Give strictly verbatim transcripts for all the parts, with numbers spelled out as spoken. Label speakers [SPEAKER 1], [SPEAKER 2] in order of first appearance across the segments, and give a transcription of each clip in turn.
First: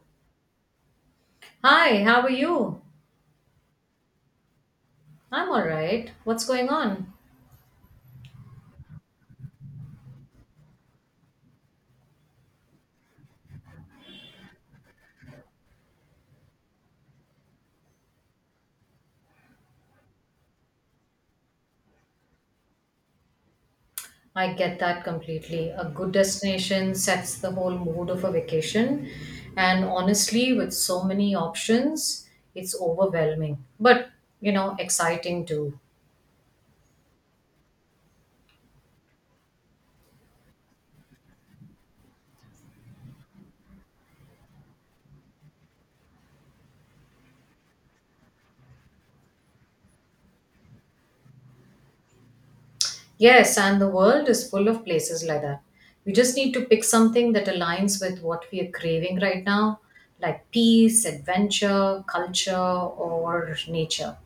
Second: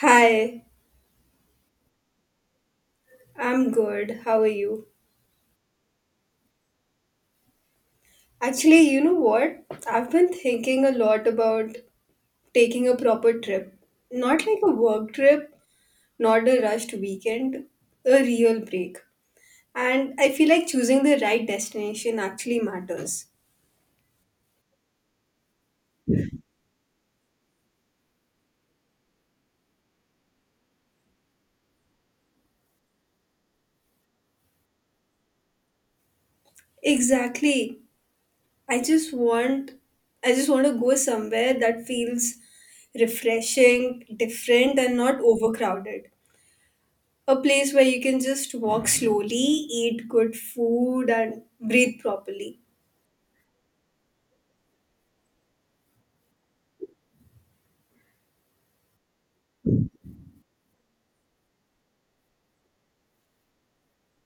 [SPEAKER 1] Hi,
[SPEAKER 2] Hi, how are you?
[SPEAKER 1] I'm good. How are you?
[SPEAKER 2] I'm all right. What's going on?
[SPEAKER 1] Actually, you know what? I've been thinking a lot about taking a proper trip. Not like a work trip, not a rushed weekend, a real break. And I feel like choosing the right destination actually matters.
[SPEAKER 2] I get that completely. A good destination sets the whole mood of a vacation, and honestly, with so many options, it's overwhelming, but you know, exciting too.
[SPEAKER 1] Exactly. I just want I just want to go somewhere that feels refreshing, different and not overcrowded. A place where you can just walk slowly, eat good food, and breathe properly.
[SPEAKER 2] Yes, and the world is full of places like that. We just need to pick something that aligns with what we are craving right now, like peace, adventure, culture, or nature.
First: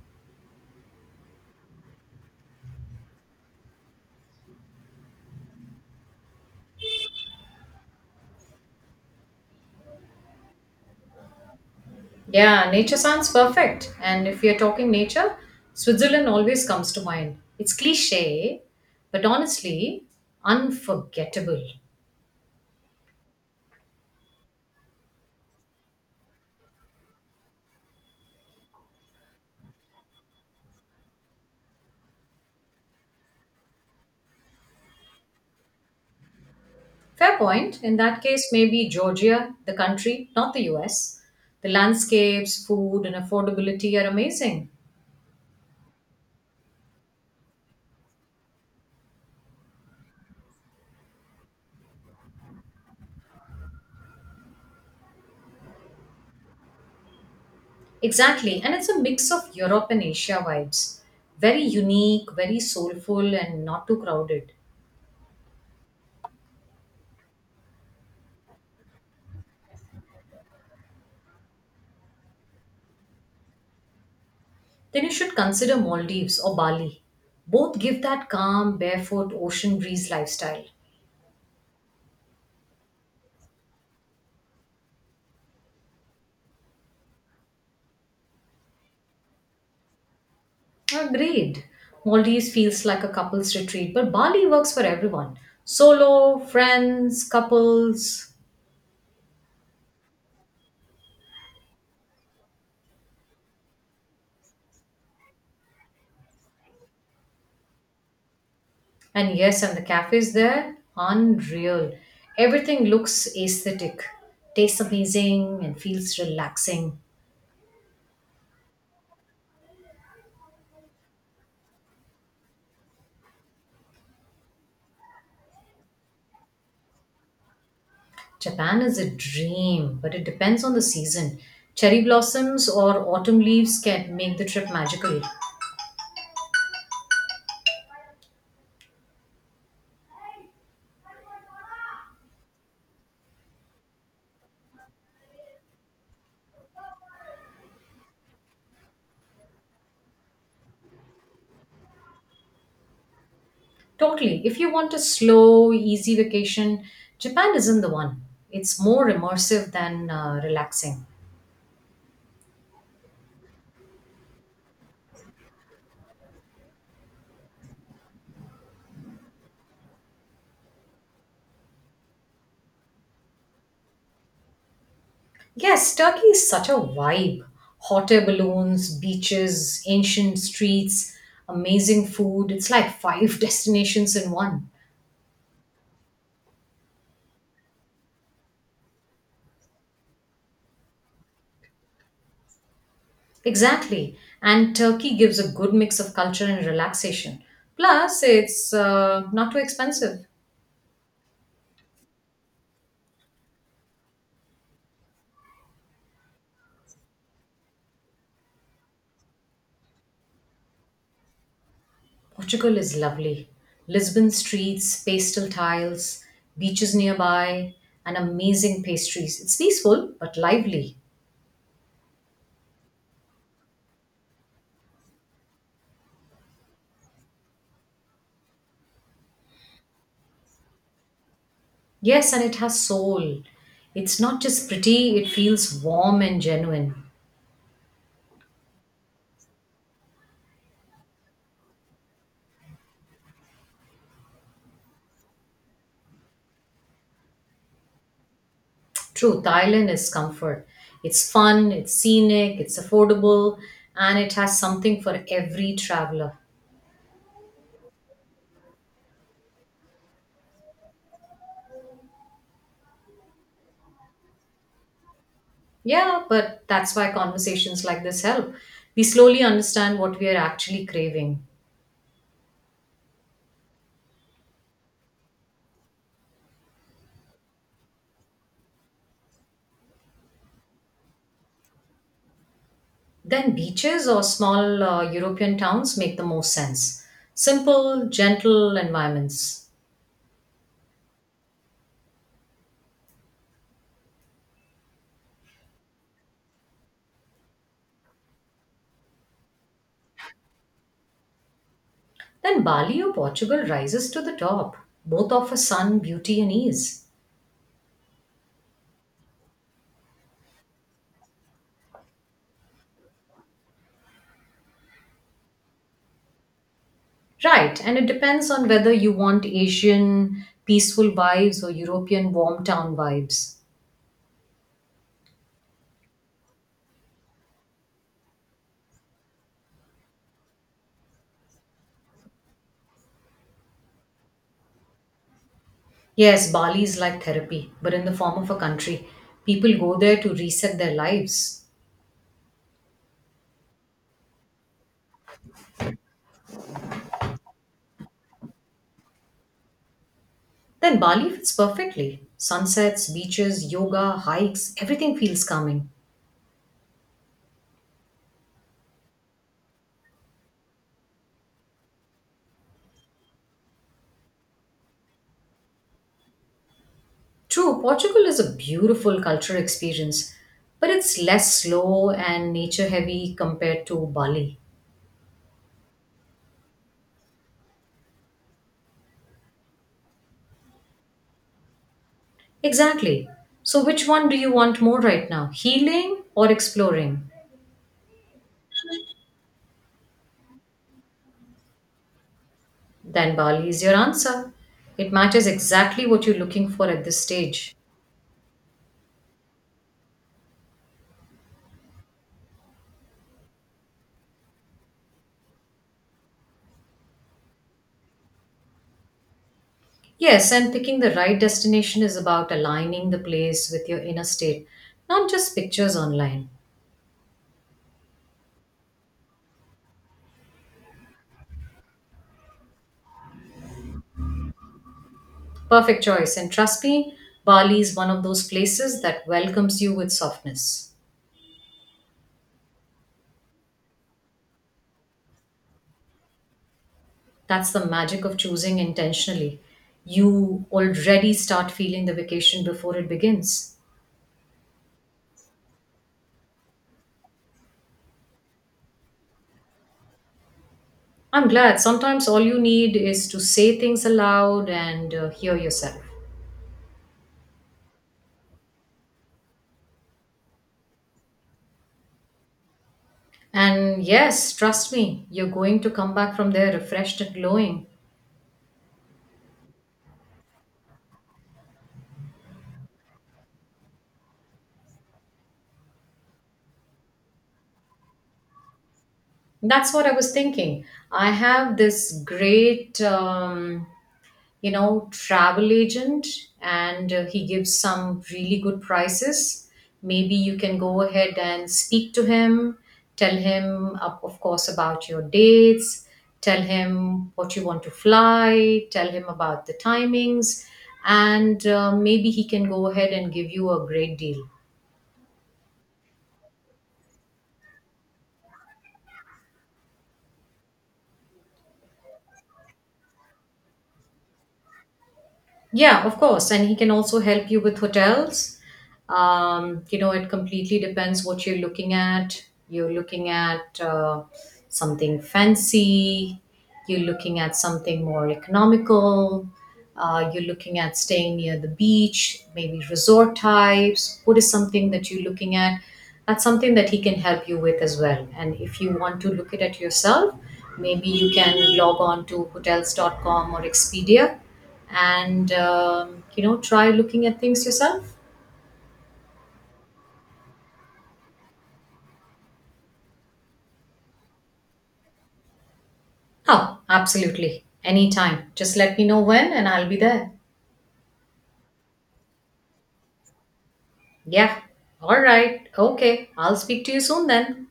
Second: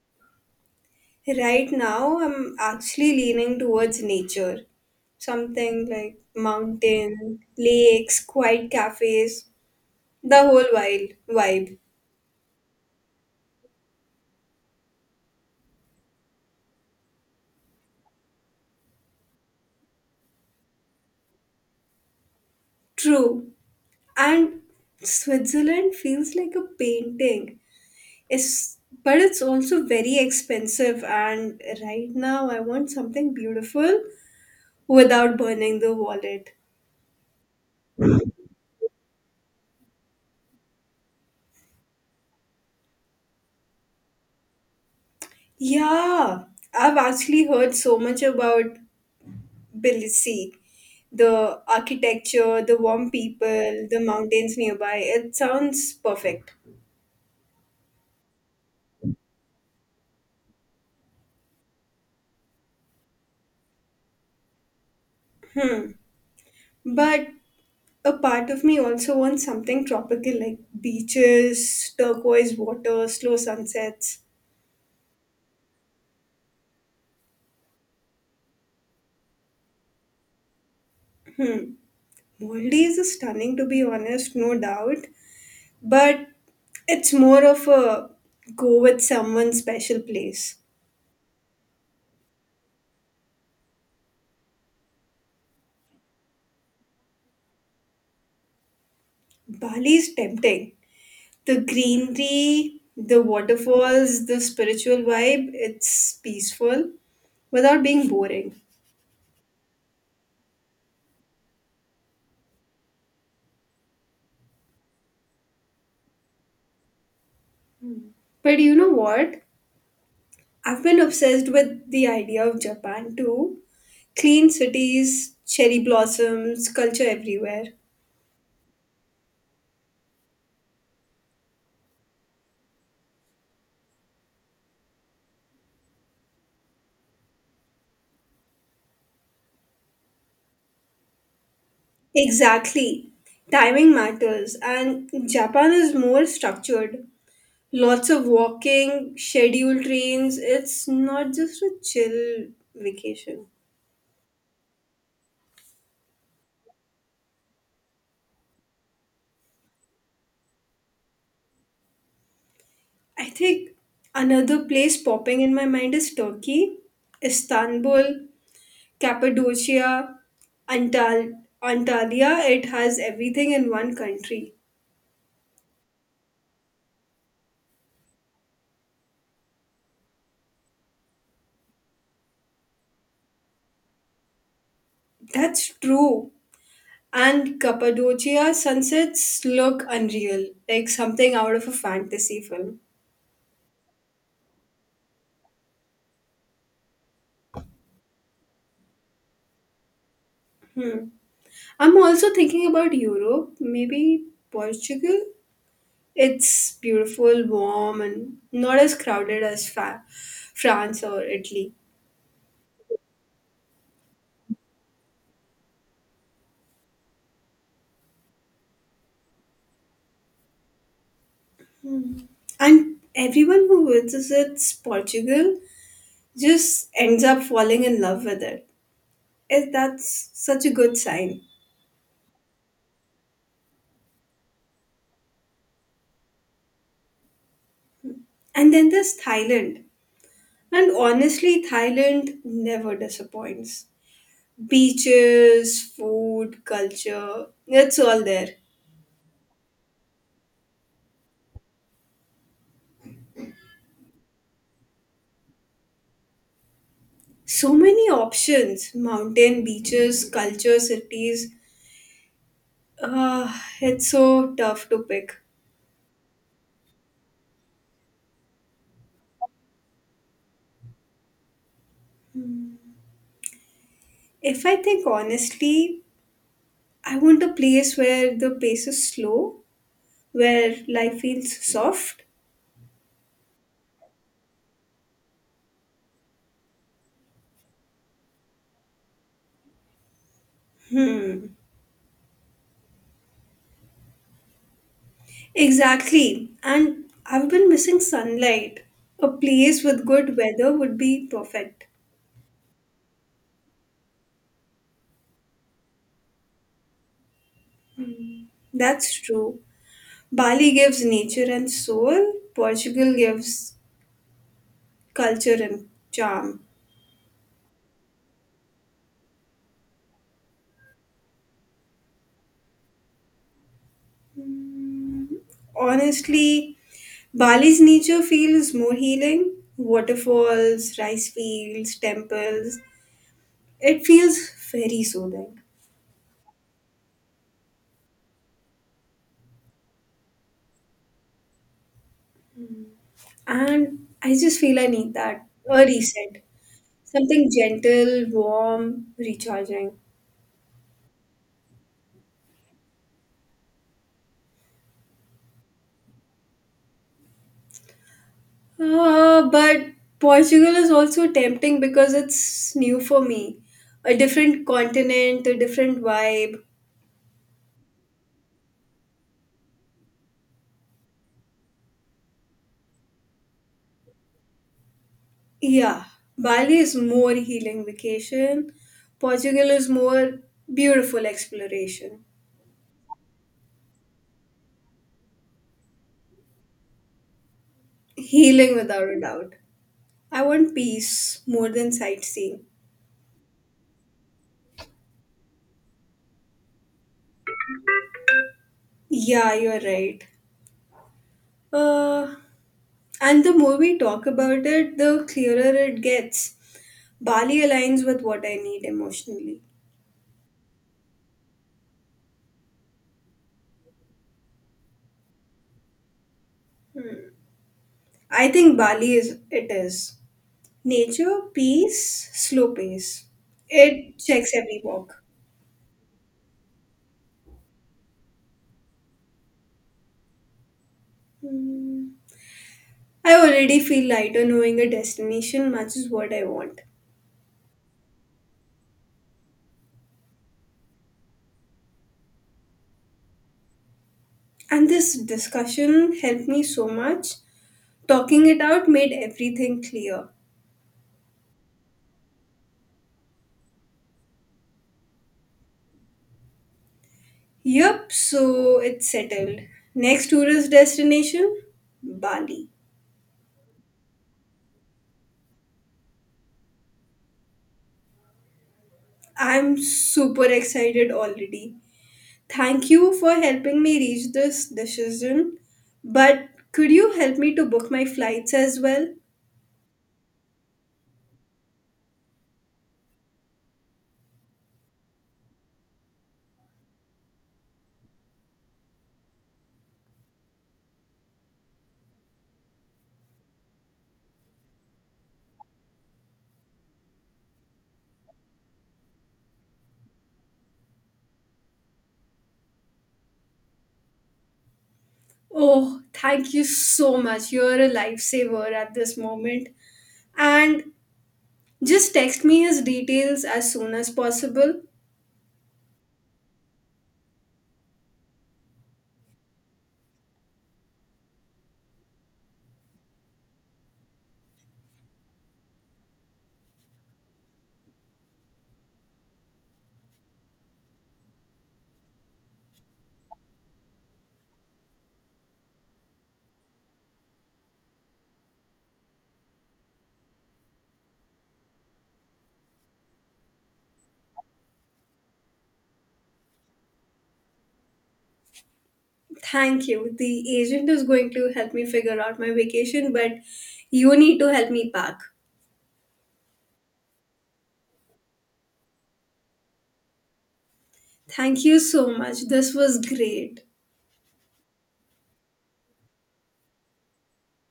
[SPEAKER 1] Right now, I'm actually leaning towards nature, something like mountain, lakes, quiet cafes, the whole wild vibe.
[SPEAKER 2] Yeah, nature sounds perfect. And if you're talking nature, Switzerland always comes to mind. It's cliche, but honestly, unforgettable.
[SPEAKER 1] True, and Switzerland feels like a painting. It's But it's also very expensive, and right now I want something beautiful without burning the wallet.
[SPEAKER 2] Fair point. In that case, maybe Georgia, the country, not the U S. The landscapes, food, and affordability are amazing.
[SPEAKER 1] Yeah, I've actually heard so much about Tbilisi. The architecture, the warm people, the mountains nearby. It sounds perfect.
[SPEAKER 2] Exactly. And it's a mix of Europe and Asia vibes. Very unique, very soulful, and not too crowded.
[SPEAKER 1] But a part of me also wants something tropical like beaches, turquoise water, slow sunsets.
[SPEAKER 2] Then you should consider Maldives or Bali. Both give that calm, barefoot, ocean breeze lifestyle.
[SPEAKER 1] Hmm, Maldives is stunning to be honest, no doubt. But it's more of a go with someone special place.
[SPEAKER 2] Agreed. Maldives feels like a couple's retreat, but Bali works for everyone solo, friends, couples.
[SPEAKER 1] Bali is tempting. The greenery, the waterfalls, the spiritual vibe, it's peaceful without being boring.
[SPEAKER 2] And yes, and the cafes there, unreal. Everything looks aesthetic, tastes amazing, and feels relaxing.
[SPEAKER 1] But you know what? I've been obsessed with the idea of Japan too. Clean cities, cherry blossoms, culture everywhere.
[SPEAKER 2] Japan is a dream, but it depends on the season. Cherry blossoms or autumn leaves can make the trip magical.
[SPEAKER 1] Exactly. Timing matters, and Japan is more structured. Lots of walking, scheduled trains. It's not just a chill vacation.
[SPEAKER 2] Totally. If you want a slow, easy vacation, Japan isn't the one. It's more immersive than uh, relaxing.
[SPEAKER 1] I think another place popping in my mind is Turkey, Istanbul, Cappadocia, Antal- Antalya. It has everything in one country.
[SPEAKER 2] Yes, Turkey is such a vibe. Hot air balloons, beaches, ancient streets, amazing food. It's like five destinations in one.
[SPEAKER 1] That's true. And Cappadocia sunsets look unreal, like something out of a fantasy film.
[SPEAKER 2] Exactly. And Turkey gives a good mix of culture and relaxation. Plus, it's uh, not too expensive.
[SPEAKER 1] Hmm. I'm also thinking about Europe, maybe Portugal. It's beautiful, warm, and not as crowded as fa- France or Italy.
[SPEAKER 2] Portugal is lovely. Lisbon streets, pastel tiles, beaches nearby, and amazing pastries. It's peaceful but lively.
[SPEAKER 1] Mm. And everyone who visits Portugal just ends up falling in love with it. It- That's such a good sign.
[SPEAKER 2] Yes, and it has soul. It's not just pretty, it feels warm and genuine.
[SPEAKER 1] And then there's Thailand. And honestly, Thailand never disappoints. Beaches, food, culture, it's all there.
[SPEAKER 2] True, Thailand is comfort. It's fun, it's scenic, it's affordable, and it has something for every traveler.
[SPEAKER 1] So many options, mountain, beaches, culture, cities. Uh, it's so tough to pick.
[SPEAKER 2] Yeah, but that's why conversations like this help. We slowly understand what we are actually craving.
[SPEAKER 1] If I think honestly, I want a place where the pace is slow, where life feels soft.
[SPEAKER 2] Then beaches or small uh, European towns make the most sense. Simple, gentle environments.
[SPEAKER 1] Hmm. Exactly. And I've been missing sunlight. A place with good weather would be perfect.
[SPEAKER 2] Then Bali or Portugal rises to the top. Both offer sun, beauty, and ease.
[SPEAKER 1] That's true. Bali gives nature and soul, Portugal gives culture and charm.
[SPEAKER 2] Right, and it depends on whether you want Asian peaceful vibes or European warm town vibes.
[SPEAKER 1] Hmm. Honestly, Bali's nature feels more healing. Waterfalls, rice fields, temples. It feels very soothing.
[SPEAKER 2] Yes, Bali is like therapy, but in the form of a country. People go there to reset their lives.
[SPEAKER 1] And I just feel I need that, a reset, something gentle, warm, recharging.
[SPEAKER 2] Then Bali fits perfectly. Sunsets, beaches, yoga, hikes, everything feels calming.
[SPEAKER 1] Uh, but Portugal is also tempting because it's new for me. A different continent, a different vibe.
[SPEAKER 2] True, Portugal is a beautiful cultural experience, but it's less slow and nature heavy compared to Bali.
[SPEAKER 1] Yeah, Bali is more healing vacation. Portugal is more beautiful exploration.
[SPEAKER 2] Exactly. So, which one do you want more right now, healing or exploring?
[SPEAKER 1] Healing without a doubt. I want peace more than sightseeing.
[SPEAKER 2] Then Bali is your answer. It matches exactly what you're looking for at this stage.
[SPEAKER 1] Yeah, you're right. Uh, And the more we talk about it, the clearer it gets. Bali aligns with what I need emotionally.
[SPEAKER 2] Yes, and picking the right destination is about aligning the place with your inner state, not just pictures online.
[SPEAKER 1] I think Bali is it is. Nature, peace, slow pace. It checks every walk.
[SPEAKER 2] Perfect choice, and trust me, Bali is one of those places that welcomes you with softness.
[SPEAKER 1] Hmm. I already feel lighter knowing a destination matches what I want.
[SPEAKER 2] That's the magic of choosing intentionally. You already start feeling the vacation before it begins.
[SPEAKER 1] And this discussion helped me so much. Talking it out made everything clear.
[SPEAKER 2] I'm glad sometimes all you need is to say things aloud and uh, hear yourself.
[SPEAKER 1] Yup, so it's settled. Next tourist destination, Bali.
[SPEAKER 2] And yes, trust me, you're going to come back from there refreshed and glowing.
[SPEAKER 1] I'm super excited already. Thank you for helping me reach this decision. But could you help me to book my flights as well?
[SPEAKER 2] That's what I was thinking. I have this great um, you know travel agent, and uh, he gives some really good prices. Maybe you can go ahead and speak to him. Tell him, of of course, about your dates. Tell him what you want to fly, tell him about the timings, and uh, maybe he can go ahead and give you a great deal.
[SPEAKER 1] Oh, thank you so much. You're a lifesaver at this moment. And just text me his details as soon as possible.
[SPEAKER 2] Yeah, of course, and he can also help you with hotels. Um, you know it completely depends what you're looking at. You're looking at uh, something fancy, you're looking at something more economical, uh, you're looking at staying near the beach, maybe resort types. What is something that you're looking at? That's something that he can help you with as well. And if you want to look it at yourself, maybe you can log on to hotels dot com or expedia, and um, you know try looking at things yourself.
[SPEAKER 1] Thank you. The agent is going to help me figure out my vacation, but you need to help me pack.
[SPEAKER 2] Oh, absolutely. Anytime. Just let me know when and I'll be there.
[SPEAKER 1] Thank you so much. This was great.
[SPEAKER 2] Yeah. All right. Okay. I'll speak to you soon then.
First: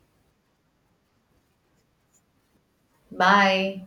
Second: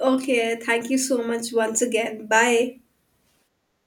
[SPEAKER 1] Okay, thank you so much once again. Bye.
[SPEAKER 2] Bye.